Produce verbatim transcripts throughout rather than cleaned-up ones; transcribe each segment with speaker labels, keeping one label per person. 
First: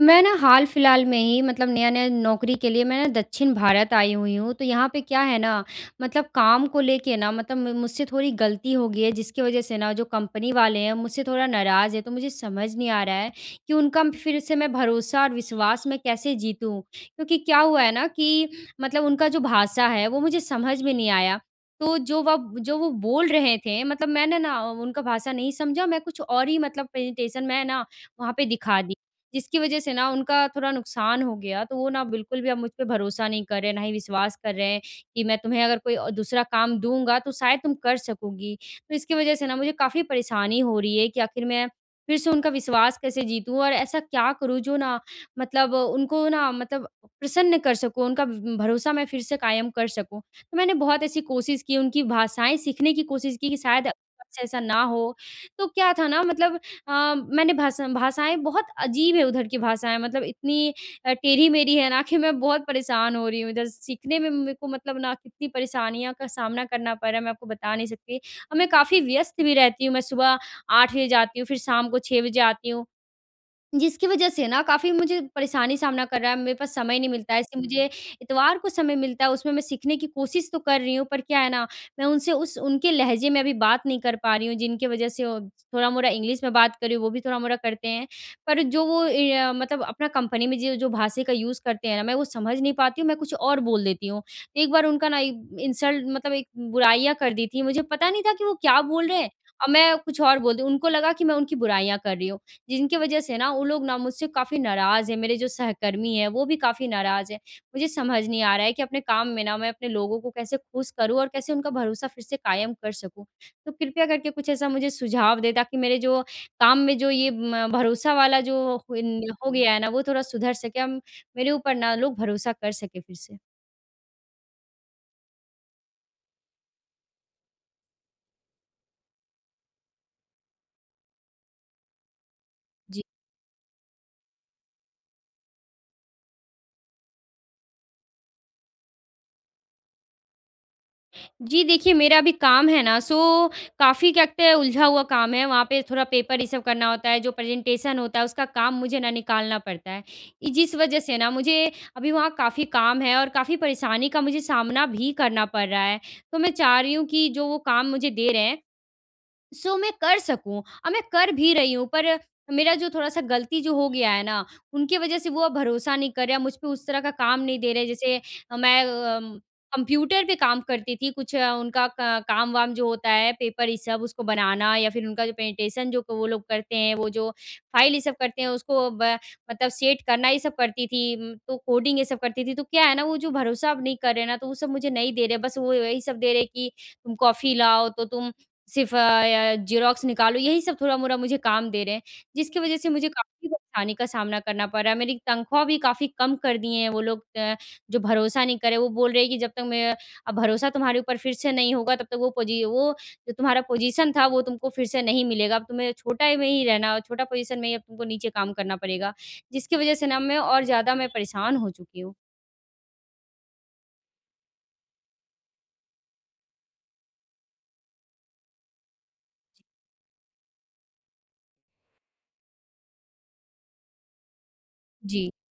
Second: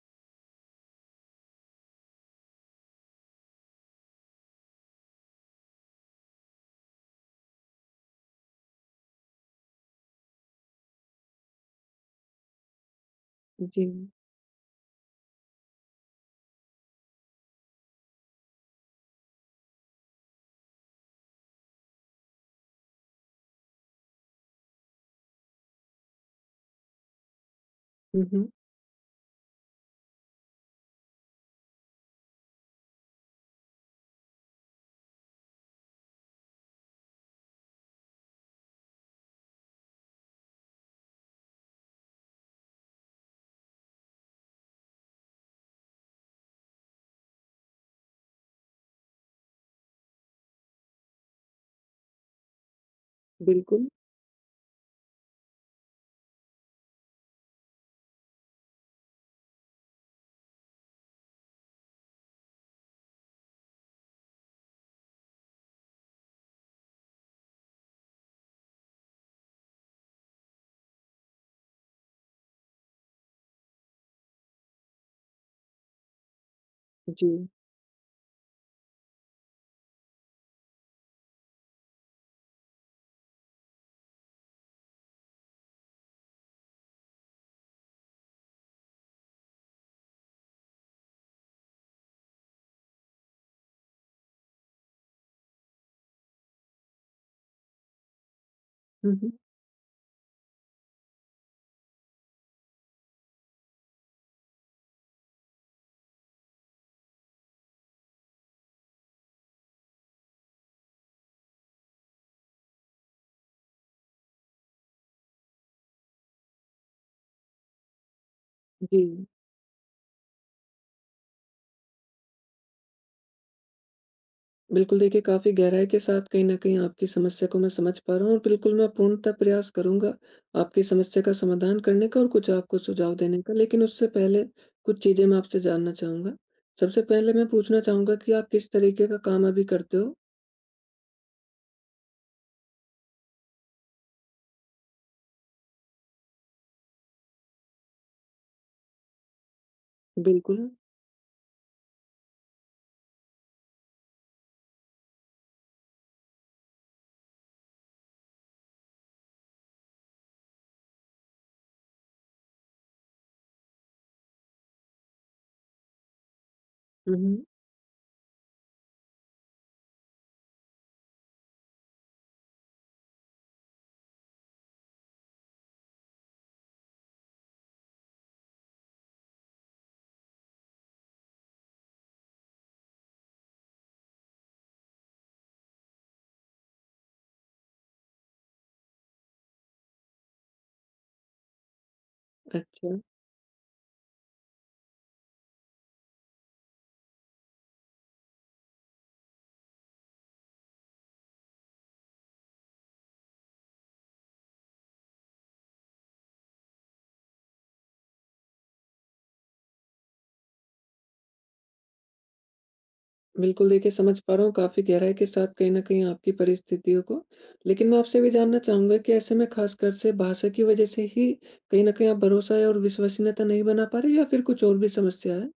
Speaker 1: मैं ना हाल-फिलहाल में ही मतलब नया-नया नौकरी के लिए मैं ना दक्षिण भारत आई हुई हूँ, तो यहाँ पे क्या है ना, मतलब काम को लेके ना, मतलब म मुझसे थोड़ी गलती हो गई है, जिसकी वजह से ना जो कंपनी वाले हैं मुझसे थोड़ा नाराज़ है। तो मुझे समझ नहीं आ रहा है कि
Speaker 2: जी।
Speaker 1: उनका फिर से मैं भरोसा और विश्वास मैं कैसे जीतूँ? क्योंकि क्या हुआ है ना कि मतलब उनका जो भाषा है वो मुझे समझ में नहीं आया। तो जो वब जो वो बोल रहे थे, मतलब मैंने ना उनका भाषा नहीं समझा, मैं कुछ और ही मतलब प्रेजेंटेशन मैं ना
Speaker 2: हुँ,
Speaker 1: वहाँ पे
Speaker 2: हुँ।
Speaker 1: दिखा दी। जिसकी वजह से ना उनका थोड़ा नुकसान हो गया, तो वो ना बिल्कुल भी अब मुझ पे भरोसा नहीं कर रहे हैं, ना ही विश्वास कर रहे हैं कि मैं तुम्हें अगर कोई अ, दूसरा काम दूँगा तो शायद तुम कर सकोगी। तो इसकी वजह से ना मुझे काफ़ी परेशानी हो रही है कि आखिर मैं फिर से उनका विश्वास कैसे जीतूँ और ऐसा क्या करूँ जो ना मतलब उनको ना मतलब प्रसन्न कर सकूँ, उनका भ भरोसा मैं फिर से कायम कर सकूँ। तो मैंने बहुत ऐसी कोशिश की, उनकी भाषाएँ सीखने की कोशिश की कि
Speaker 2: बिल्कुल।
Speaker 1: शायद अब से ऐसा ना हो। तो क्या था ना, मतलब अ, मैंने भाषा भाषाएँ बहुत अजीब है, उधर की भाषाएँ मतलब इतनी अ, टेढ़ी-मेढ़ी है ना कि मैं बहुत परेशान हो रही हूँ इधर सीखने में, मेरे को मतलब ना कितनी परेशानियों का सामना करना पड़ रहा है, मैं आपको बता नहीं सकती। और मैं काफ़ी व्यस्त भी रहती हूँ, मैं सुबह आठ बजे जाती हूँ, फिर शाम को छह बजे आती हूँ। जिसकी वजह से ना काफ़ी मुझे परेशानी सामना कर रहा है, मेरे पास समय नहीं
Speaker 2: जी।
Speaker 1: मिलता है, ऐसे मुझे इतवार को समय मिलता है, उसमें मैं सीखने की कोशिश तो कर रही हूँ, पर क्या है ना, मैं उनसे उस उनके लहजे में अभी बात नहीं कर पा रही हूँ, जिनकी वजह से वो थोड़ा-मोड़ा इंग्लिश में बात कर रही हूँ, वो भी थोड़ा-मोड़ा करते हैं। पर जो वो ए, मतलब अपना कंपनी में जो जो भाषा का यूज़ करते हैं ना, मैं वो समझ नहीं पाती हूँ, मैं कुछ और बोल देती हूँ। तो एक बार उनका ना इंसल्ट मतलब एक बुराइयाँ कर दी थी, मुझे पता नहीं था कि वो क्या बोल
Speaker 2: हुँ,
Speaker 1: रहे हैं
Speaker 2: हुँ।
Speaker 1: और मैं कुछ और बोल दी, उनको लगा कि मैं उनकी बुराइयाँ कर रही हूँ। जिनकी वजह से ना वो लोग ना मुझसे काफ़ी नाराज़ हैं, मेरे जो सहकर्मी हैं, वो भी काफ़ी नाराज़ हैं। मुझे समझ नहीं आ रहा है कि अपने काम में ना मैं अपने लोगों को कैसे खुश करूँ और कैसे उनका भरोसा फिर से कायम कर सकूँ? तो कृपया करके कुछ ऐसा मुझे सुझाव दें ताकि मेरे जो काम में जो ये म भरोसा वाला जो
Speaker 2: जी।
Speaker 1: हुन हो गया है ना, वो थोड़ा सुधर सके, अम मेरे ऊपर ना लोग भरोसा कर सकें फिर से।
Speaker 2: बिल्कुल, देखिए काफ़ी गहराई के साथ कहीं न कहीं आपकी समस्या को मैं समझ पा रहा हूँ और बिल्कुल मैं पूर्णतः प्रयास करूँगा आपकी समस्या का समाधान करने का और कुछ आपको
Speaker 1: जी।
Speaker 2: सुझाव देने का। लेकिन उससे पहले कुछ चीज़ें मैं आपसे जानना चाहूँगा। सबसे पहले मैं पूछना चाहूँगा कि आप किस तरीके का काम अभी करते हो?
Speaker 1: जी, देखिए मेरा अभी काम है ना, सो काफ़ी क्या कहते हैं उलझा हुआ काम है, वहाँ पे थोड़ा पेपर ये सब करना होता है, जो प्रेजेंटेशन होता है उसका काम मुझे ना निकालना पड़ता है। इ
Speaker 2: बिल्कुल।
Speaker 1: जिस वज़ह से ना मुझे अभी वहाँ काफ़ी काम है और काफ़ी परेशानी का मुझे सामना भी करना पड़ रहा है। तो मैं चाह रही हूँ कि जो वो काम मुझे दे रहे हैं सो मैं कर सकूँ और मैं कर भी रही हूँ, पर मेरा जो थोड़ा-सा गलती जो हो गया है ना, उनकी वज़ह से वो अब भरोसा नहीं कर रहे, मुझ पे उस तरह का
Speaker 2: हुँ,
Speaker 1: काम
Speaker 2: हुँ।
Speaker 1: नहीं दे रहे जैसे अ, मैं अम, कंप्यूटर पे काम करती थी, कुछ अ, उनका क काम-वाम जो होता है, पेपर ये सब उसको बनाना या फिर उनका जो प्रेजेंटेशन जो वो लोग करते हैं, वो जो फाइल ये सब करते हैं, उसको ब मतलब सेट करना ये सब करती थी, उम, तो कोडिंग ये सब करती थी। तो क्या है ना, वो जो भरोसा अब नहीं कर रहे ना, तो वो सब मुझे नहीं दे रहे, बस वो यही सब दे रहे कि तुम कॉफ़ी लाओ, तो तुम सिर्फ़ अ, या ज़ेरॉक्स निकालो, यही सब थोड़ा-मोड़ा मुझे काम दे रहे हैं, जिसकी वज़ह से
Speaker 2: अच्छा।
Speaker 1: मुझे काफ़ी परेशानी का सामना करना पड़ रहा है। मेरी तनख्वाह भी काफ़ी कम कर दिए हैं वो लोग अ, जो भरोसा नहीं करे, वो बोल रहे हैं कि जब तक मैं अब भरोसा तुम्हारे ऊपर फिर से नहीं होगा तब तक वो पोजी वो जो तुम्हारा पोजीशन था वो तुमको फिर से नहीं मिलेगा, अब तुम्हें छोटा ही में ही रहना, छोटा पोजीशन में ही अब तुमको नीचे काम करना पड़ेगा, जिसकी वज़ह से ना मैं और ज़्यादा मैं परेशान हो चुकी हूँ।
Speaker 2: बिल्कुल, देखिए समझ पा रहा हूँ काफ़ी गहराई के साथ कहीं न कहीं आपकी परिस्थितियों को। लेकिन मैं आपसे भी जानना चाहूँगा कि ऐसे में ख़ासकर से भाषा की वज़ह से ही कहीं न कहीं आप भरोसा और विश्वसनीयता नहीं बना पा रहे या फिर कुछ और भी
Speaker 1: जी।
Speaker 2: समस्या है?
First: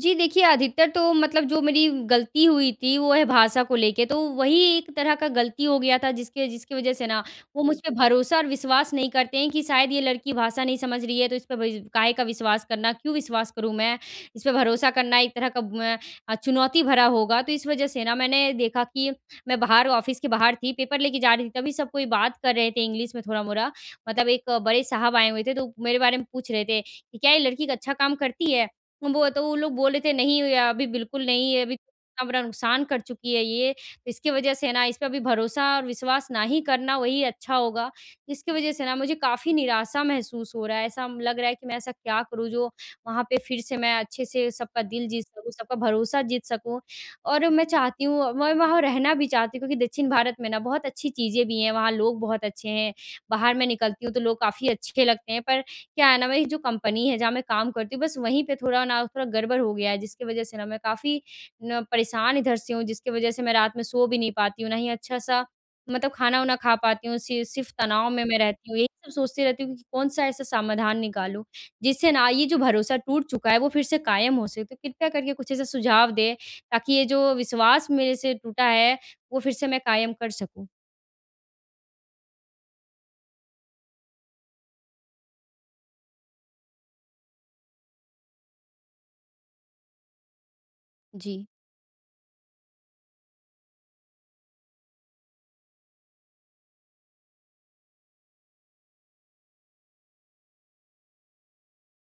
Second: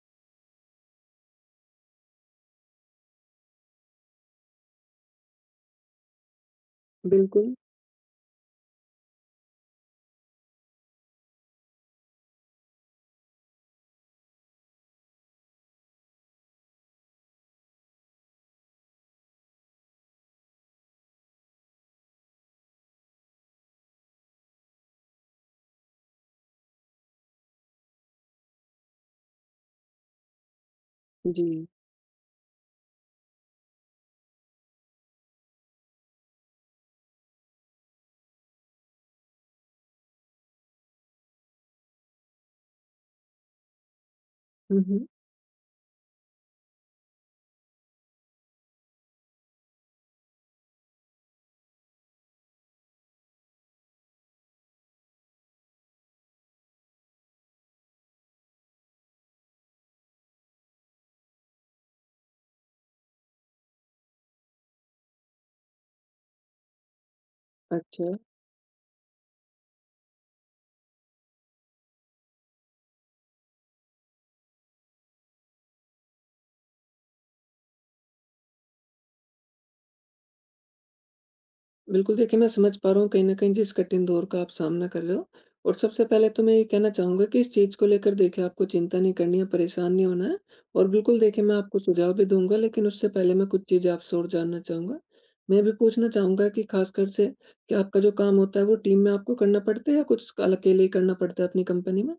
Speaker 1: जी, देखिए अधिकतर तो मतलब जो मेरी गलती हुई थी वो है भाषा को लेके, तो वही एक तरह का गलती हो गया था जिसके जिसकी वज़ह से ना
Speaker 2: बिल्कुल।
Speaker 1: वो मुझ पे भरोसा और विश्वास नहीं करते हैं कि शायद ये लड़की भाषा नहीं समझ रही है, तो इस पे भई काहे का विश्वास करना, क्यों विश्वास करूँ मैं? इस पे भरोसा करना एक तरह का म अ, चुनौती भरा होगा, तो इस वज़ह से ना मैंने देखा कि मैं बाहर ऑफ़िस के बाहर थी, पेपर लेके जा रही थी, तभी सब कोई बात कर रहे थे इंग्लिश में थोड़ा-मोड़ा। मतलब एक अ, बड़े साहब आए हुए थे तो मेरे बारे में पूछ रहे थे कि, "क्या ये लड़की एक अच्छा काम करती है?" वो तो वो लोग बोल रहे थे, "नहीं, या अभी बिल्कुल
Speaker 2: जी।
Speaker 1: नहीं है, अभी तो इतना बड़ा नुकसान कर चुकी है ये, तो इसकी वजह से ना इस पे अभी भरोसा और विश्वास ना ही करना वही अच्छा होगा।" जिसकी वजह से ना मुझे काफ़ी निराशा महसूस हो रहा है, ऐसा लग रहा है कि मैं ऐसा क्या करूँ जो वहाँ पे फिर से मैं अच्छे से
Speaker 2: हुँ,
Speaker 1: सबका
Speaker 2: हुँ।
Speaker 1: दिल जीत सकूँ, सबका भरोसा जीत सकूँ। और मैं चाहती हूँ, मैं वहाँ रहना भी चाहती हूँ, क्योंकि दक्षिण भारत में ना बहुत अच्छी चीज़ें भी हैं, वहाँ लोग बहुत अच्छे हैं, बाहर मैं निकलती हूँ तो लोग काफ़ी अच्छे लगते हैं, पर क्या है ना, मेरी जो कंपनी है जहाँ मैं काम करती हूँ बस वहीं पे थोड़ा ना थोड़ा गड़बड़ हो गया है, जिसकी वज़ह से ना मैं काफ़ी न परेशान इधर से हूँ, जिसकी वज़ह से मैं रात में सो भी नहीं पाती हूँ, ना ही अच्छा-सा मतलब खाना-वाना खा पाती हूँ, सि सिर्फ़ तनाव
Speaker 2: अच्छा।
Speaker 1: में मैं रहती हूँ। यही सब सोचती रहती हूँ कि कौन-सा ऐसा समाधान निकालूँ, जिससे ना ये जो भरोसा टूट चुका है वो फिर से कायम हो सके। तो कृपया करके कुछ ऐसा सुझाव दें ताकि ये जो विश्वास मेरे से टूटा है वो फिर से मैं कायम कर सकूँ।
Speaker 2: बिल्कुल, देखिए मैं समझ पा रहा हूँ कहीं न कहीं जिस कठिन दौर का आप सामना कर रहे हो। और सबसे पहले तो मैं ये कहना चाहूँगा कि इस चीज़ को लेकर देखिए आपको चिंता नहीं करनी है, परेशान नहीं होना है और बिल्कुल देखिए
Speaker 1: जी।
Speaker 2: मैं आपको सुझाव भी दूँगा, लेकिन उससे पहले मैं कुछ चीज़ें आपसे और जानना चाहूँगा। मैं ये भी पूछना चाहूँगा कि ख़ासकर से क्या आपका जो काम होता है वो टीम में आपको करना पड़ता है या कुछ अकेले ही करना पड़ता है अपनी कंपनी में?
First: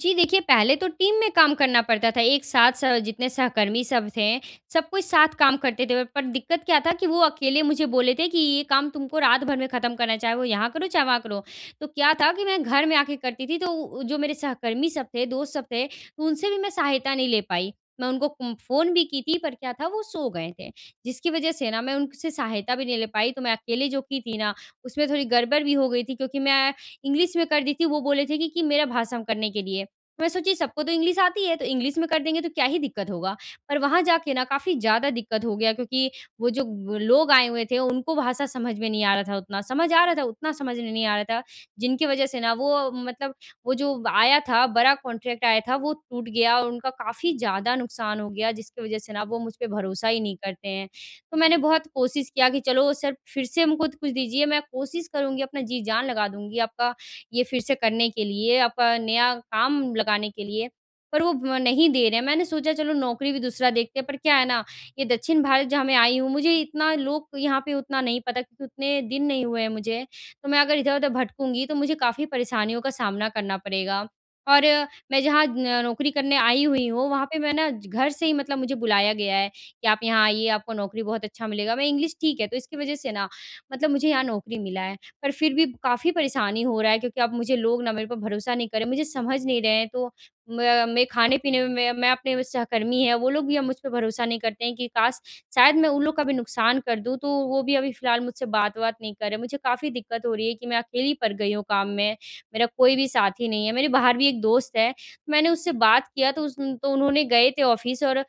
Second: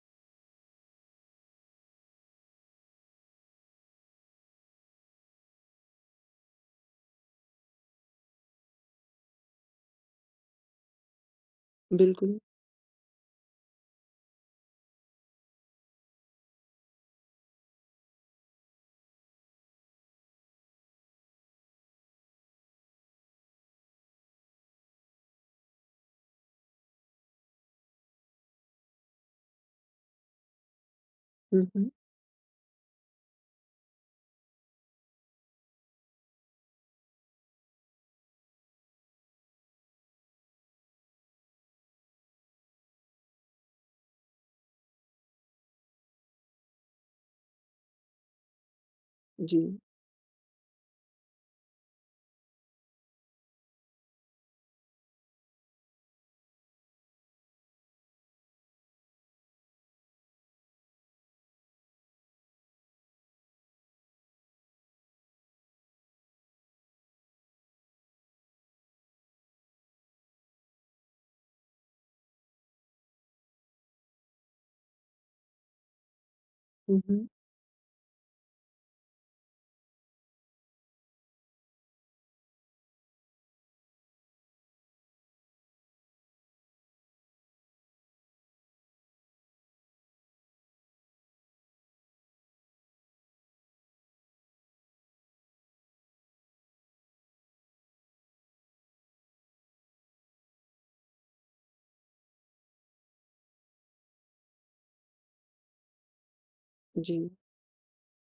Speaker 1: जी, देखिए, पहले तो टीम में काम करना पड़ता था, एक साथ स जितने सहकर्मी सब थे, सब कोई साथ काम करते थे। पर दिक्कत क्या था कि वो अकेले मुझे बोले थे कि ये काम तुमको रात भर में ख़त्म करना है, चाहे वो यहाँ करो, चाहे वहाँ करो। तो क्या था
Speaker 2: बिल्कुल।
Speaker 1: कि मैं घर में आके करती थी, तो उ जो मेरे सहकर्मी सब थे, दोस्त सब थे, तो उनसे भी मैं सहायता नहीं ले पाई। मैं उनको कुम फ़ोन भी की थी, पर क्या था वो सो गए थे, जिसकी वजह से ना मैं उनसे सहायता भी नहीं ले पाई। तो मैं अकेले जो की थी ना, उसमें थोड़ी गड़बड़ भी हो गई थी क्योंकि मैं इंग्लिश में कर दी थी, वो बोले थे कि कि मेरा भाषण करने के लिए। तो मैं सोची सबको तो इंग्लिश आती है, तो
Speaker 2: हुँ, हुँ।
Speaker 1: इंग्लिश में कर देंगे तो क्या ही दिक्कत होगा। पर वहाँ जाके ना काफ़ी ज़्यादा दिक्कत हो गया क्योंकि वो जो ब लोग आए हुए थे, उनको भाषा समझ में नहीं आ रहा था उतना। समझ आ रहा था, उतना समझ में नहीं आ रहा था, जिनकी वज़ह से ना वो मतलब वो जो आया था, बड़ा कॉन्ट्रैक्ट आया था, वो टूट गया और उनका काफ़ी ज़्यादा नुकसान हो गया, जिसकी वज़ह से ना वो मुझ
Speaker 2: जी।
Speaker 1: पे भरोसा ही नहीं करते हैं। तो मैंने बहुत कोशिश किया कि चलो सर, फिर से हमको कुछ दीजिए, मैं कोशिश करूँगी, अपना जी जान लगा दूँगी, आपका ये फिर से करने के लिए, आपका नया काम लगाने के लिए, पर वो ब नहीं दे रहे हैं। मैंने सोचा चलो नौकरी भी दूसरा देखते हैं, पर क्या है ना, ये दक्षिण भारत जहाँ मैं आई हूँ, मुझे इतना लोग यहाँ पे उतना नहीं पता, क्योंकि उतने दिन नहीं हुए हैं मुझे। तो मैं अगर इधर-उधर भटकूँगी तो मुझे काफ़ी परेशानियों का सामना करना पड़ेगा और अ, मैं जहाँ न नौकरी करने आई हुई
Speaker 2: हुँ,
Speaker 1: हूँ, वहाँ
Speaker 2: हुँ।
Speaker 1: पे मैं ना ज- घर से ही मतलब मुझे बुलाया गया है कि आप यहाँ आइए, आपको नौकरी बहुत अच्छा मिलेगा। मैं इंग्लिश ठीक है, तो इसकी वज़ह से ना मतलब मुझे यहाँ नौकरी मिला है। पर फिर भी काफ़ी परेशानी हो रहा है क्योंकि अब मुझे लोग ना मेरे पर भरोसा नहीं कर रहे, मुझे समझ नहीं रहे हैं। तो मैं मैं खाने-पीने में मैं मैं अपने सहकर्मी हैं, वो लोग भी अब मुझ पे भरोसा नहीं करते हैं कि काश शायद मैं उन लोग का भी नुकसान कर दूँ, तो वो भी अभी फ़िलहाल मुझसे बात-वात नहीं कर रहे। मुझे काफ़ी दिक्कत हो रही है कि मैं अकेली पड़ गई हूँ काम में, मेरा कोई भी साथी नहीं है। मेरे बाहर भी एक दोस्त है, तो मैंने उससे बात किया तो उस तो
Speaker 2: जी।
Speaker 1: उन्होंने गए थे ऑफ़िस और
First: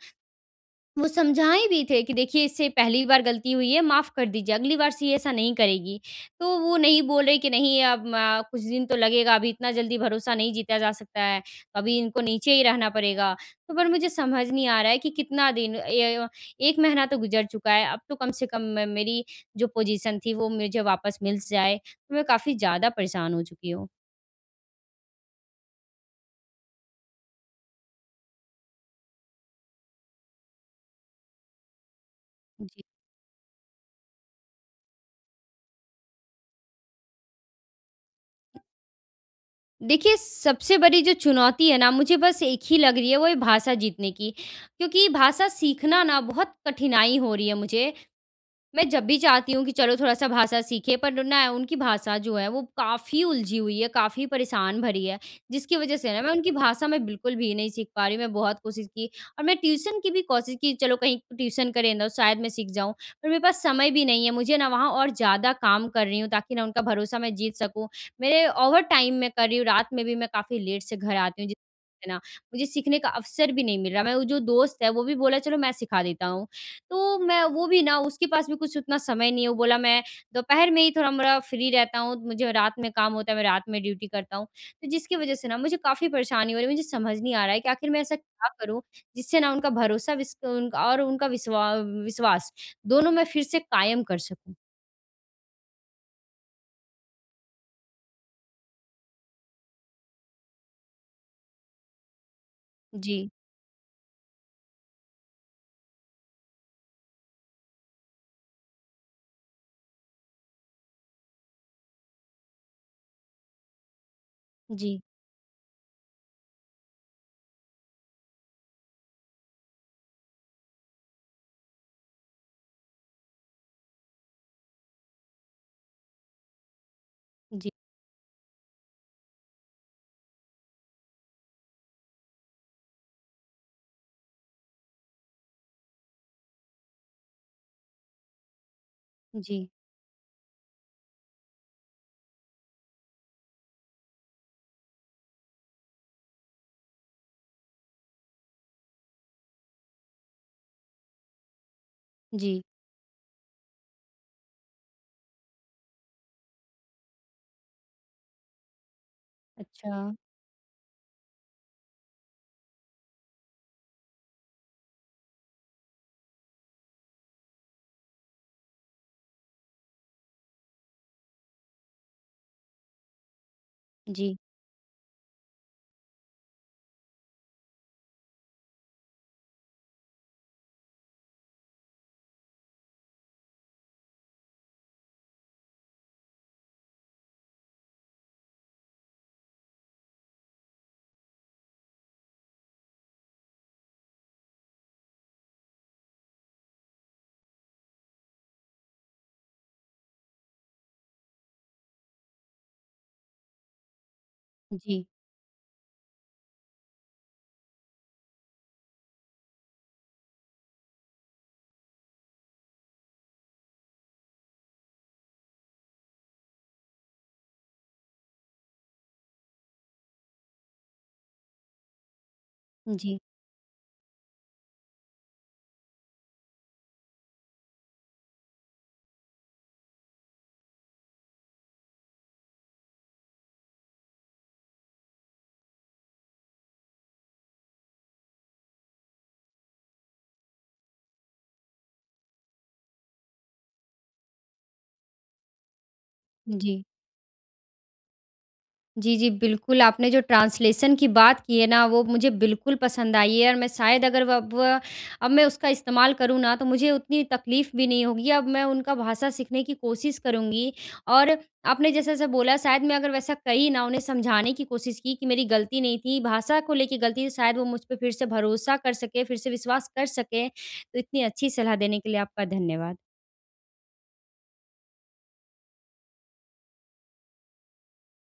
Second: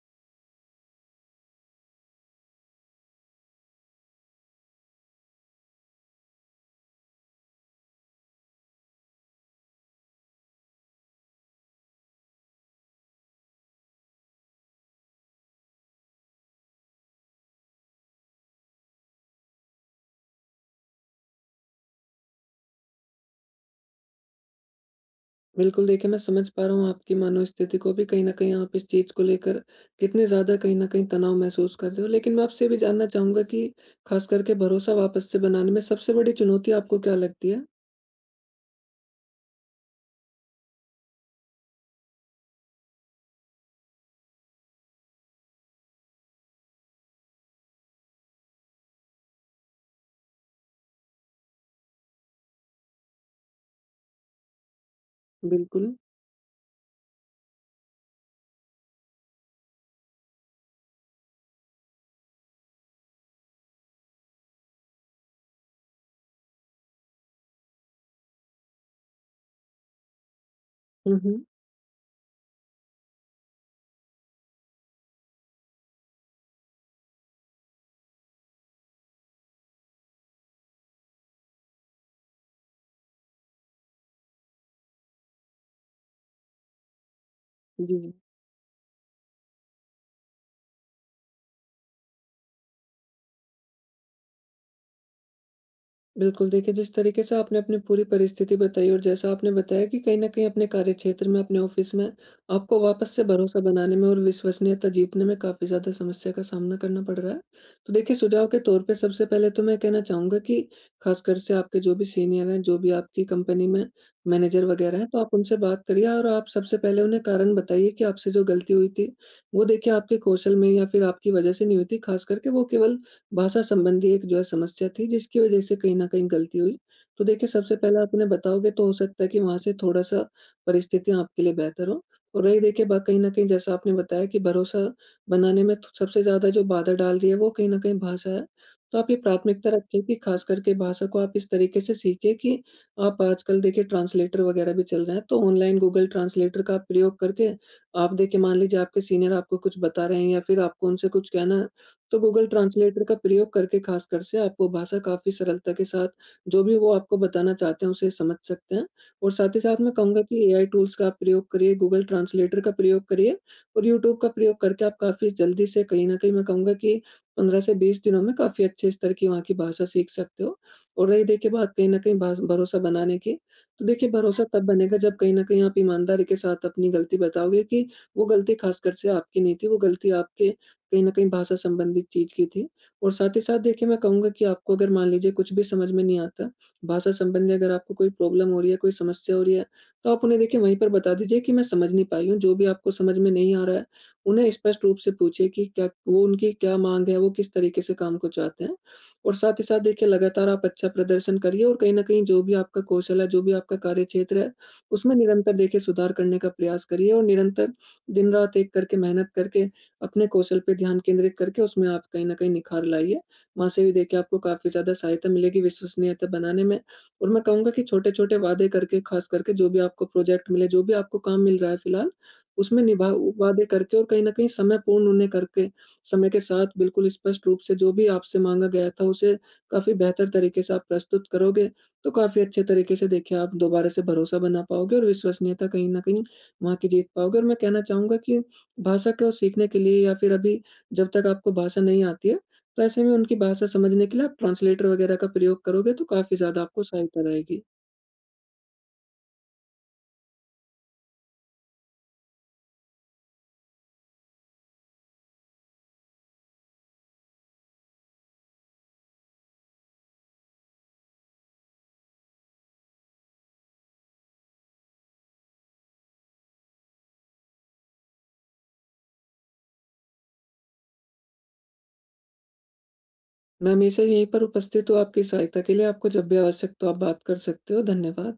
Speaker 1: वो समझाए भी थे कि देखिए इससे पहली बार गलती हुई है, माफ़ कर दीजिए, अगली बार से ये ऐसा नहीं करेगी। तो वो नहीं बोल रही कि नहीं अब अ, कुछ दिन तो लगेगा, अभी इतना जल्दी भरोसा नहीं जीता जा सकता है, तो अभी इनको नीचे ही रहना पड़ेगा। तो पर मुझे समझ नहीं आ रहा है कि कितना दिन ए एक महीना तो गुज़र चुका है, अब तो कम से कम म मेरी जो पोज़ीशन थी वो मुझे वापस मिल जाए। तो मैं काफ़ी ज़्यादा परेशान हो चुकी हूँ।
Speaker 2: बिल्कुल, देखिए मैं समझ पा रहा हूँ आपकी मनोस्थिति को भी, कहीं न कहीं आप इस चीज़ को लेकर कितने ज़्यादा कहीं न कहीं तनाव महसूस कर रहे हो। लेकिन मैं आपसे ये भी
Speaker 1: जी।
Speaker 2: जानना चाहूँगा कि ख़ास करके भरोसा वापस से बनाने में सबसे बड़ी चुनौती आपको क्या लगती है?
Speaker 1: देखिए, सबसे बड़ी जो चुनौती है ना, मुझे बस एक ही लग रही है, वो है भाषा जीतने की। क्योंकि भाषा सीखना ना बहुत कठिनाई हो रही है मुझे। मैं जब भी चाहती हूँ कि चलो थोड़ा-सा भाषा सीखें, पर ना उनकी भाषा जो है वो काफ़ी उलझी हुई है, काफ़ी परेशान भरी है, जिसकी
Speaker 2: बिल्कुल।
Speaker 1: वज़ह से ना मैं उनकी भाषा में बिल्कुल भी नहीं सीख पा रही हूँ। मैं बहुत कोशिश की और मैं ट्यूशन की भी कोशिश की, चलो कहीं ट्यूशन करें ना शायद मैं सीख जाऊँ, पर मेरे पास समय भी नहीं है। मुझे ना वहाँ और ज़्यादा काम कर रही हूँ ताकि ना उनका भरोसा मैं जीत सकूँ। मेरे ओवर टाइम मैं कर रही हूँ, रात में भी मैं काफ़ी लेट से घर
Speaker 2: हुँ, हुँ।
Speaker 1: आती हूँ, जिससे ना मुझे सीखने का अवसर भी नहीं मिल रहा। मैं वो जो दोस्त है वो भी बोला चलो मैं सिखा देता हूँ, तो मैं वो भी ना उसके पास भी कुछ उतना समय नहीं है, वो बोला मैं दोपहर में ही थोड़ा-मोड़ा फ्री रहता हूँ, मुझे रात में काम होता है, मैं रात में ड्यूटी करता हूँ। तो जिसकी वज़ह से ना मुझे काफ़ी परेशानी हो रही है, मुझे समझ नहीं आ रहा है कि आखिर
Speaker 2: जी।
Speaker 1: मैं ऐसा क्या करूँ, जिससे ना उनका भरोसा विस उनका और उनका विश्वा विश्वास दोनों मैं फिर से कायम कर सकूँ?
Speaker 2: बिल्कुल, देखिए जिस तरीके से आपने अपनी पूरी परिस्थिति बताई और जैसा आपने बताया कि कहीं न कहीं अपने कार्यक्षेत्र में, अपने ऑफ़िस में आपको वापस से
Speaker 1: जी,
Speaker 2: भरोसा बनाने में और विश्वसनीयता जीतने में काफ़ी ज़्यादा समस्या का सामना करना पड़ रहा है। तो देखिए, सुझाव के तौर पे सबसे पहले तो मैं कहना चाहूँगा कि ख़ासकर से आपके जो भी सीनियर हैं, जो भी आपकी कंपनी में मैनेजर वग़ैरह
Speaker 1: जी,
Speaker 2: हैं, तो आप उनसे बात करिए और आप सबसे पहले उन्हें कारण बताइए कि आपसे जो गलती हुई थी, वो देखिए आपके कौशल में या फिर आपकी वज़ह से नहीं हुई थी। ख़ास करके वो केवल भाषा संबंधी एक जो है समस्या थी, जिसकी वजह से कहीं न कहीं गलती हुई। तो देखिए,
Speaker 1: जी,
Speaker 2: सबसे पहले आप उन्हें बताओगे तो हो सकता है कि वहाँ से थोड़ा-सा परिस्थितियाँ आपके लिए बेहतर हों। और रही देखिए बात, कहीं न कहीं जैसा आपने बताया कि भरोसा बनाने में तो सबसे ज़्यादा जो बाधा डाल रही है वो कहीं न कहीं भाषा है। तो आप ये प्राथमिकता
Speaker 1: जी,
Speaker 2: रखें कि ख़ास करके भाषा को आप इस तरीके से सीखें कि आप आजकल देखिए ट्रांसलेटर वग़ैरह भी चल रहे हैं, तो ऑनलाइन गूगल ट्रांसलेटर का आप प्रयोग करके, आप देखिए, मान लीजिए आपके सीनियर आपको कुछ बता रहे हैं या फ़िर आपको उनसे कुछ कहना, तो गूगल
Speaker 1: जी।
Speaker 2: ट्रांसलेटर का प्रयोग करके खासकर से आप वो भाषा काफ़ी सरलता के साथ, जो भी वो आपको बताना चाहते हैं उसे समझ सकते हैं। और साथ ही साथ मैं
Speaker 1: अच्छा।
Speaker 2: कहूँगा कि एआई टूल्स का आप प्रयोग करिए, गूगल ट्रांसलेटर का प्रयोग करिए और यूट्यूब का प्रयोग करके आप काफ़ी जल्दी से कहीं न कहीं, मैं कहूँगा कि पंद्रह से बीस दिनों में काफ़ी अच्छे स्तर की वहाँ की भाषा सीख सकते हो। और रही देखिए बात कहीं न कहीं भास भरोसा बनाने की, तो देखिए
Speaker 1: जी,
Speaker 2: भरोसा तब बनेगा जब कहीं न कहीं आप ईमानदारी के साथ अपनी गलती बताओगे कि वो गलती खासकर से आपकी नहीं थी, वो गलती आपके कहीं न कहीं भाषा संबंधित चीज़ की थी। और साथ ही साथ देखिए मैं कहूँगा कि आपको अगर मान लीजिए कुछ भी समझ में नहीं आता, भाषा संबंधी अगर आपको कोई प्रॉब्लम हो रही है, कोई समस्या हो रही है, तो आप उन्हें देखिए वहीं पर बता दीजिए कि मैं समझ नहीं पाई हूँ। जो भी आपको समझ में नहीं आ रहा है, उन्हें स्पष्ट रूप से पूछिए कि क्या वो, उनकी क्या माँग है, वो किस तरीके से काम को चाहते हैं। और साथ ही साथ देखिए, लगातार आप अच्छा प्रदर्शन करिए और कहीं न कहीं जो भी आपका कौशल है, जो भी आपका कार्यक्षेत्र है,
Speaker 1: जी,
Speaker 2: उसमें निरंतर देखिए सुधार करने का प्रयास करिए और निरंतर दिन-रात एक करके मेहनत करके अपने कौशल पे ध्यान केंद्रित करके उसमें आप कहीं न कहीं निखार लाइए। वहाँ से भी देखिए आपको काफ़ी ज़्यादा सहायता मिलेगी विश्वसनीयता बनाने में। और मैं कहूँगा कि छोटे-छोटे वादे करके, ख़ास करके जो भी आपको प्रोजेक्ट मिले, जो भी आपको काम मिल रहा है फ़िलहाल, उसमें निभा
Speaker 1: जी,
Speaker 2: वादे करके और कहीं न कहीं समय पूर्ण उन्हें करके, समय के साथ बिल्कुल स्पष्ट रूप से जो भी आपसे माँगा गया था उसे काफ़ी बेहतर तरीके से आप प्रस्तुत करोगे, तो काफ़ी अच्छे तरीके से देखिए आप दोबारा से भरोसा बना पाओगे और विश्वसनीयता कहीं न कहीं वहाँ की जीत पाओगे। और मैं कहना चाहूँगा कि भाषा को सीखने के लिए या फिर अभी जब तक आपको भाषा नहीं आती है, तो ऐसे में उनकी भाषा समझने के लिए आप ट्रांसलेटर वगैरह का प्रयोग करोगे तो काफ़ी ज़्यादा आपको
Speaker 1: जी।
Speaker 2: सहायता रहेगी।
Speaker 1: जी, जी, बिल्कुल, आपने जो ट्रांसलेशन की बात की है ना, वो मुझे बिल्कुल पसंद आई है और मैं शायद अगर वह- अब वह- अब मैं उसका इस्तेमाल करूँ ना, तो मुझे उतनी तकलीफ़ भी नहीं होगी। अब मैं उनका भाषा सीखने की कोशिश करूँगी और आपने जैसा-जैसा बोला, शायद मैं अगर वैसा करी ना, उन्हें समझाने की कोशिश की कि मेरी गलती नहीं थी, भाषा को लेके गलती थी, तो शायद वो मुझ पे फिर से भरोसा कर सकें, फिर से विश्वास कर सकें। तो इतनी अच्छी सलाह देने के लिए आपका धन्यवाद।
Speaker 2: मैं हमेशा यहीं पर उपस्थित हूँ आपकी सहायता के लिए, आपको जब भी आवश्यक हो आप बात कर सकते हो। धन्यवाद।